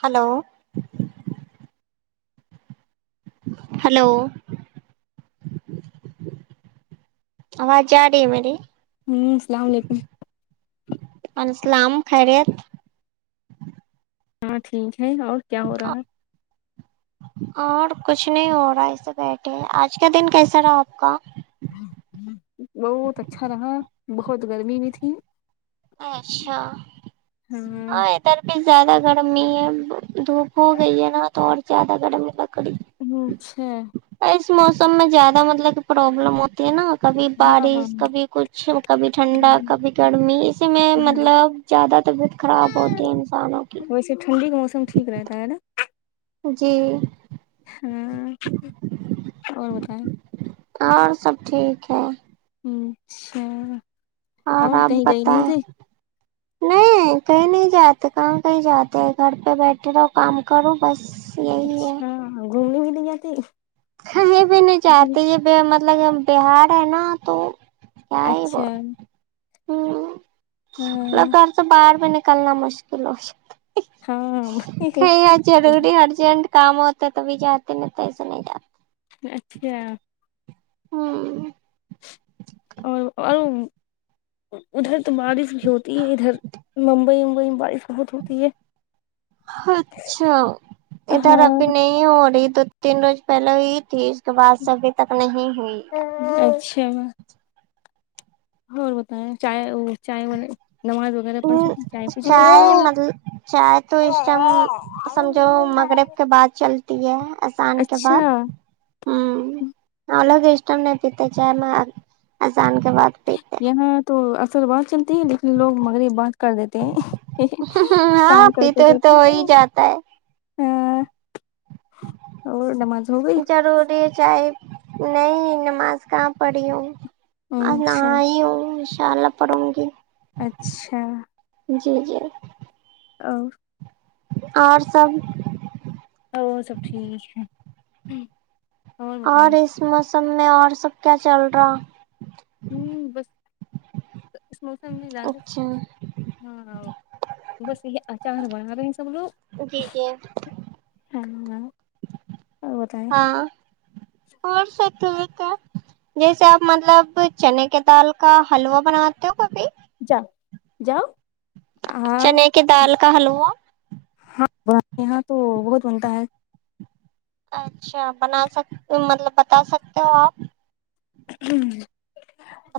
hello hello آواز جا رہی ہے مری ہوں السلام علیکم انسلام خریت ہاں ٹھیک ہے اور کیا ہو رہا ہے اور کچھ نہیں ہو رہا ہے اسے بیٹھے آج کا دن کیسا رہا آپ کا بہت اچھا رہا بہت گرمی بھی تھی اچھا ہاں اور زیادہ گرمی ہے دھوپ ہو گئی ہے نا تو اور زیادہ گرم لگ کڑ [unintelligible] چھ اس موسم میں زیادہ مطلب کہ پروابلم ہوتی ہے نا کبھی ہاں ہاں بارش کبھی کچھ کبھی ٹھنڈا کبھی گرمی اسی میں مطلب زیادہ طبیعت خراب ہوتی ہے انسانوں کی ویسے ٹھنڈی کا موسم ٹھیک رہتا ہے نا جی ہاں اور بتائیں اور سب ٹھیک ہے اچھا اور آپ کہیں گئے نہیں بتائیں تھے نہیں کہیں نہیں جاتے کہاں کہیں جاتے گھر پہ بیٹھے رہو کام کروں بس یہی ہے اچھا گھومنے یا ت کہیں بھی نہیں جاتتے یہ ب ہم مطلب بہار ہے نا تو اچھا ہوں مطلب ہاں گھر سے باہر بھی نک کلنا مشکل ہو ہاں کھ گ چ آڈٹ ارجنٹ کام ہوتا ہے توب جاتے نہیں تو ایسے نہیں جاتے اچھا ہاں اور اور ادھر تو بارش بھی ہوتی ہے ادھر ممبئی ومبئی میں بارش بہت ہوتی ہے اچھا ادھر ہاں ابھی نہیں ہو رہی دو تین روز پہلے ہوئی تھی اس کے بعد سے ابھی تک نہیں ہو جچھ میںا اور بتائیں چائے چائے بنے ہ چائے مط چائے تو اس ٹائم سمجھو مغرب کے بعد چل اتی ہے آسان کے اچھا بعد ہگ پیتے کے بعد پیتے یہاں تو سل بات چلتی ہے لیکن لوگ مگر یہ بات کر دیتے ہیں ہاں کام کرتے پیتے تو کرتے ہو ہی جاتا ہاں اور نماز ہو گئی روری جائے نہیں نماز کہاں پڑھی ہوں آ اچھا ن چالا پڑوں گی اچھا جی جی ا [inaudible] اور سب وہ سب ٹھیک ہے اور ریسمس سب میں اور سب کیا چل رہا تو اس موسم میں زیادہ سے کچھ اچھا ہاں بس یہ اچ چار ب بول جی جی ہ اور بتائ تو ہے جیسے آپ مطلب چنے کی دال کا حلوا بناتے ہو کبھی جاؤ جاؤ چنے کی دال کہلو وہ ہاں یہاں تو بہت بنتا ہے اچھا بنا سک مطلب بتا سکتے ہو آپ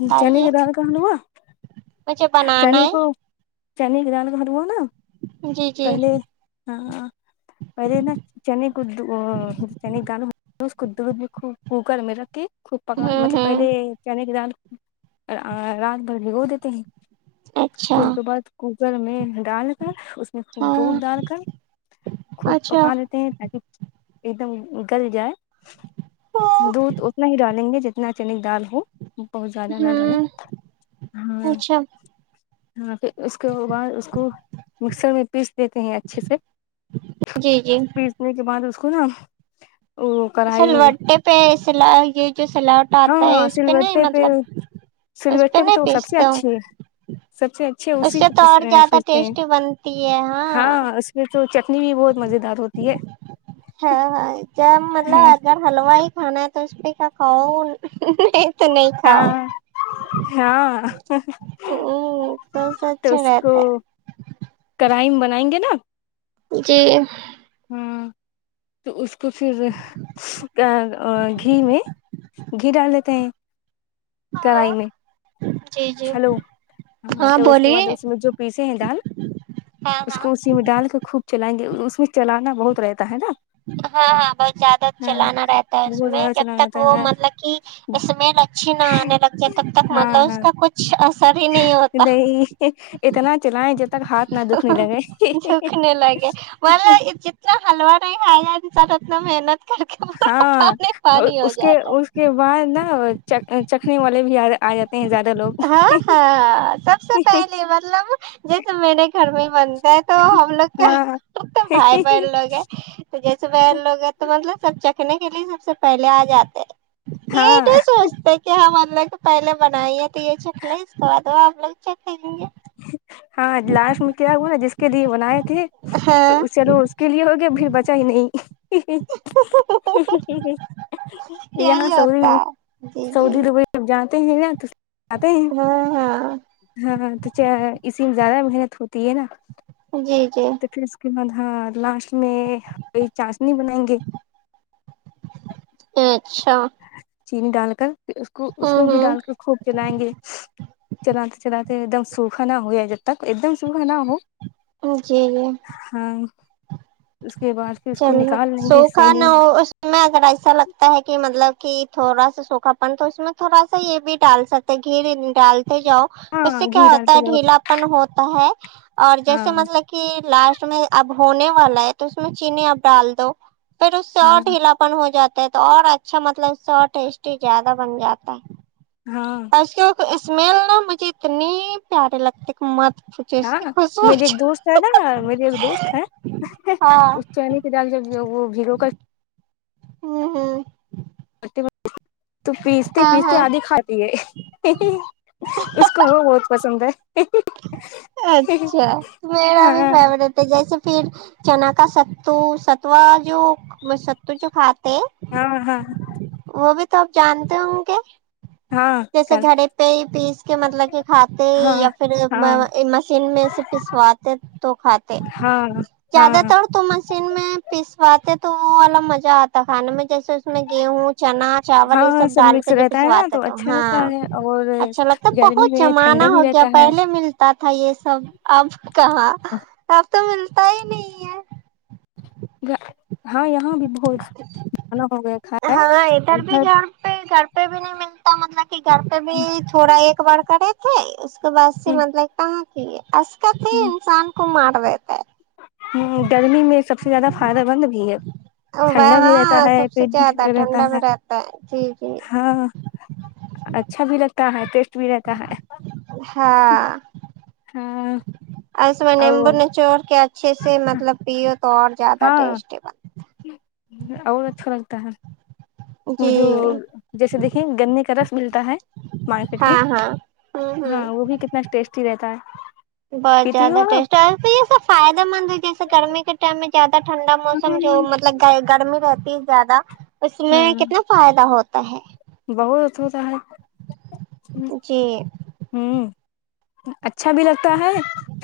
ہ چنے کے دان کہاں لا مجھے بنانا ہے چین گ نان ہرو نا جی جی پہلے ہ پہلے نا چنے کو چ گانا تس کد دیکھو کوکر میں رکھھی [unintelligible] خوب پکان ہوں مطلب ہوں پہلے چنے کی دال [unintelligible] رات بھر بھیھگو دیتے ہیں اچھا پھر کے بعد کو [unintelligible] ر میں ڈال کر [unintelligible] خوب ہاں دودھ ڈال کر خوب اچھا پکا لیتے ہیں تاکہ ایک دم گل جائے دودھ اتنا ہی ڈالیں گے جتنا اتنا چنی دال ہو بہت زیادہ نہ رہ نے ہوں ہاں اچھا [unintelligible] ہاں پھر اس کے بعد اس کو مکسر میں [unintelligible] پیس دیتے ہیں اچھے سے جی جی پیسنے کے بعد اس کونا [unintelligible] سلوٹے پہ س یہ جو سلاوٹ آتا ہے ہاں اس پہ نہیں سلوٹے مطلب اس پہ سلوٹے نہیں تو سب سے پیستا ہوں اچھی ہے سب سے اچھے اس اسی سے پہ تو اور زیادہ پیستے ہیں ٹیسٹی بنتی ہے ہاں اس میں تو چٹنی بھی بہت مزے دار ہوتی ہے ہاں ہاں ج مطلب اگر ہلوا ہی کھانا ہے تو اس بھی کا کان نہیں تو نہیں کھاؤ ہاں ہاں ہ سس تو اچھا اس کو رہتا ہے کڑھائی میں بنائیں گے نا جی ہاں تو اس تو پھر گھی میں گھی ڈال لیتے ہیں کرائی میں جی جی [unintelligible] ہلو ہاں تو اس کے بعد اس میں جو پیسے ہیں دال ہاں اس ہاں کو اسی میں ڈال کر خوب چلائیں گے اس میں چلانا بہت رہیتا ہے نا ہاں ہاں بہت زیادہ ہاں چلانا رہتا ہے اس بہت میں زیادہ جب چلانا تک رہتا وہ ہے مطلب کہ اسمیل اچھی نہ آنے لگتی تب تک مطلب ہاں اس ہاں کا کچھ اثر ہی نہیں ہوتا نہیں اتنا چلائ جتنا جکنے لگے مطلب جتنا حلوا نہیں کائے گا چل نہ محنت [unintelligible] پورا ہاں پانی پانی ہو اس کے جاتا اس کے بعد نا چکھنی [unintelligible] ہاں ہاں سب سے پہلے مطلب جیسے میرے گھر میں ہی بنتے ہے تو ہم لوگ کا ہاں تو بھائی بہن لوگ ہیں تو جیسے بن لوگ ہیں تو مطلب سب چ دیکھنے کے لیے سب سے پہلے آ جاتے ہیں یہٹ ہاں سوچتے کہ ہم [unintelligible] پہلے بنائییا تھی یہ چکلے اس کے بعد وہ ہم لوگ چکھے گے ہاں لاسٹ میں کیا ہوا نا جس کے لیے بناائے تھے ہاں چلو اس کے لیے ہوگیا پھر بچا ہی نہیں یہی یہاں سعودی ہوتا ہے جی جی [unintelligible] اب ہاں ہاں ہاں اسی میں زیادہ محنت ہوتی ہے نا جی جی تو پھر اس کے بعد ہاں لاسٹ اس میں کوئی چاسنی بنائیں گے اچھا چینی ڈال کر ھر اس کو اس کو ہوں بھی ہوں ڈال کے خوب جلائیں گے چلاتے چلاتے [unintelligible] سوکھا نہ ہویا جب تک ایک دم سوکھا نہ ہو جی جی ہاں اس کے بعد پھر اس کو چلو نکال لیں گے سوکھا سینی نا میں اس میں اگر ایسا لگتا ہے کہ مطلب کہ تھوڑا سا سوکھا پن تو اس میں تھوڑا سا یہ بھی ڈال سکتے گھی ڈال جاؤ اس ہاں سے کیا گھی ہوتا ڈالتے ہے جاؤ ڈھیلاپن ہوتا ہے [unintelligible] اور ہاں جیسے مطلب کہ لاسٹ میں اب ہونے والا ہے تو اس میں چینی اب ڈال دو پھر اس سے اور ہاں ڈھیلا پن ہو جاتا ہے تو اور اچھا مطلب اس سے اور ٹیسٹی زیادہ بن جاتا ہے ہاں اور اس کی اسمیل نا مجھے اتنی پیاری لگتی کہ مت پوچھو اس کی ہاں خوشبو میری ایک دوست ہے نا میری ایک دوست ہے ہاں اس چین کے جال جب وہ بھیڑو کا ہوں ہوں [unintelligible] تو پیستے ہاں پیستے ہاں آدھھی کھاتی ہے اس کو وہ بہت پسند ہے [inaudible] اچھا میرا ہاں بھی فیوریٹ ہے جیسے پھر چنا کا ستو ستوا جو ستو جو کھاتے ہاں ہاں وہ بھی تو آپ جانتے ہوں گے ہاں جیسے چل گھڑے پہ ہی پیس کے مطلب کہ کھاتے ہاں یا پھر ہاں مشین میں سے پسواتے تو کھاتے ہاں زیادہ ہاں تر تو مشین میں پسواتے تو وہ والا مزہ آتا کھانے میں جیسے اس میں گیہوں چنا چاول یہ سب ہاں ڈال مکس کر جو رہتا ہے نا پسواتا تو اچھا ہاں لگتا ہے اور اچھا لگتا بہت گرمی میں زمانہ ٹھنڈا ہو بھی گیا رہتا ہے پہلے ملتا تھا تھا یہ سب اب کہاں آپ تو ملتا ہی نہیں ہے ہاں یہاں بھی بہت کانا ہو گیا کھائے ہے ہاں اور ادھر بھی گھر [inaudible] پہ گھر پہ بھی نہیں ملتا مطلب گھر میں بھی تھوڑا ایک بار کڑے تھے اس [inaudible] صباح سے مطلب کہاں جی [unintelligible] عسکت ہی انسان کو مار [inaudible] سبت ہے [inaudible] ہ گرمی میں سب سے زیادہ فائدہ مند ہے ٹھنڈا بھی رہتا وہاں ہے سب سے پیٹ بھی زیادہ ٹھنڈا رہتا میں ہے رہتا ہے جی جی ہاں اچھا بھی لگتا اں [unintelligible] بھی رہتا ہے ہاں ہاں اس میں نمبو اور نچوڑ کے اچھے سے مطلب پی تو اور زیادہ ہاں ٹیسٹی بنتا اور اچھا لگتا ہے بن وہ جی جو جیسے دیکھیں گنے کا رس ملتا ہے مارکیٹ میں ہاں ہاں ہوں ہوں ہاں وہ بھی کتنا ٹیسٹی رہتا ہے بہت پیتی ہو زیادہ ٹیسٹ ہے یہ سب فائدہ مند ہے جیسے گرمی کے ٹائم میں زیادہ ٹھنڈا آپ موسم جو مطلب گرمی میں زیادہ اس میں ہاں کتنا فائدہ ہوتا کہ بہت ہوتا ہے جی ہوں ہ اچھا بھی لگتا ہے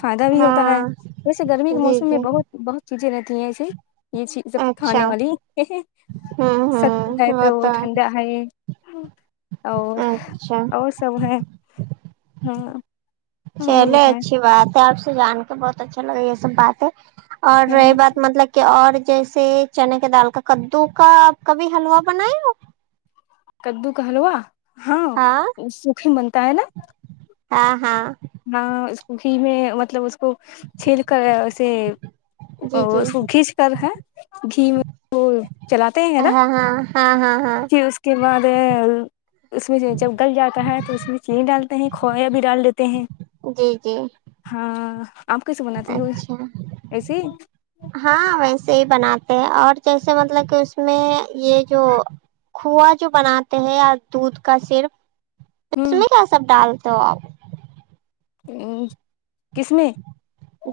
فائدہ بھی ہوتا ہے ہاں جیسے گرمی کے جی موسم میں جی بہت بہت کیھے نہیں یہسے یہ چیزب کھانے اچھا والی ہوں س ہوں ہے وہ تو ٹھنڈا ہے اور اچھا اور سب ہیں ہاں ہ اور چلے بتائیں اچھی بات ہے آپ جان کے بہت اچھا لگا یہ سب بات ہے اور رہی بات مطلب کہ اور جیسے چنے کی دال کا کدو کا آپ کبھی حلوا بنائے ہو کدو کہلو ہاں سکھی بند ت ہے نا ہاں ہاں کوکھی میں مطلب اس کو چھیل کر اسے جی جی اس کو کھیچ کر ہے گھی میں وہ چلاتے ہیں نا ہاں ہاں ہاں ہاں ہاں پھر اس کے بعد اس میں سے جب گل جاتا ہے تو اس میں چینی ڈالتے ہیں کویا بھی ڈال دیتے ہیں جی جی ہاں آپ کیسے بناتی ہو اچھا ایسے ہاں ویسے ہی بنات اور جیسے مطلب کہ اس میں یہ جو کھووا جو بناتے ہیں دودھ کا صرف تو اس ہوں میں کیا سب ڈال تو آپ ہ کس میں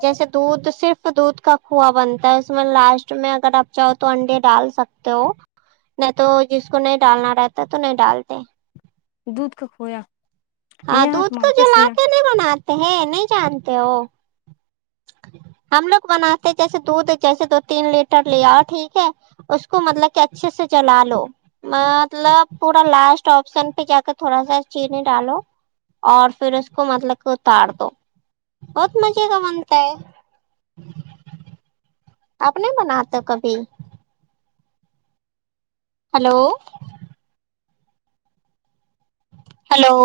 جیسے دودھ صرف دودھ کا کوو بنتا ہے اس میں لاسٹ میں اگر آپ چاہو تو انڈے ڈال سکتے ہو نہیں تو جس کو نہیں ڈالنا رہتا تو نہیں ڈالتے دودھ کا کھویا ہاں یہاں دود کا جو مارکیٹ ل آ سے کےنے بناار ہے نہیں جانتے ہو ہم لوگ بناتے جیسے دودھ جیسے دو تین لیٹر لے آؤ ٹھیک ہے اس کو مطلب کہ اچھے سے جلا لو مطلب پورا لاسٹ آپشن پہ جا کے تھوڑا سا چینی ڈالو اور پھر اس کو مطلب کہ اتار دو بہت مزے کا ت آپ نہیں مناتا کبھی ہلو ہیلو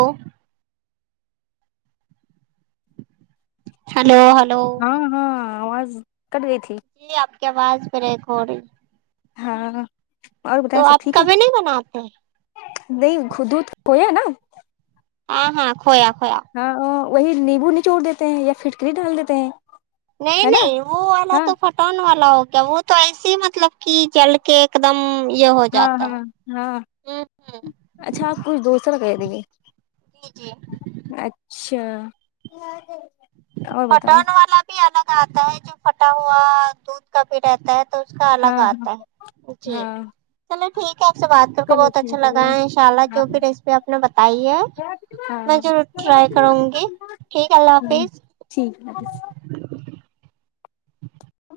ہیلو ہلو ہاں ہاں آواز کٹ گئی تھی جی آپ آواز بریک ہو رہی ہاں اور تو بتائیں سب آپ ٹھیک ہے کبھی نہیں بناتے نہیں خودود ہو ہے نا ہاں ہاں کویا کویا ہاں وہی نیبو نچوڑ دیتے ہیں یا پھٹکری ڈال دیتے ہیں نہیں ہے نا نہیں وہ والا ہاں تو پٹان والا ہوگا وہ تو ایسیے ہی مطلب کہ جل کے ایک دم یہ ہو ہاں جاتا ہاں ہاں ہے ہوں ہوں اچھا کچھ دوسرا [inaudible] جی جی اچھا [inaudible] بتائیں پٹن والا بھی ہے نا آتا ہے جو پھٹا ہوا دودھ کا بھی رہتا ہے تو اس کا الگ ہاں ہاں آتا ہے جی ہاں چلو ٹھیک ہے آپ سے بات کر کے چلو بہت اچھا ٹھیک لگا ہے ان شاء اللہ ہاں جو بھی ریسیپی آپ نے بتائی ہے ہاں میں ضرور ٹرائی کروں گی ٹھیک اللہ حافظ ٹھیک ہےس [inaudible] [inaudible]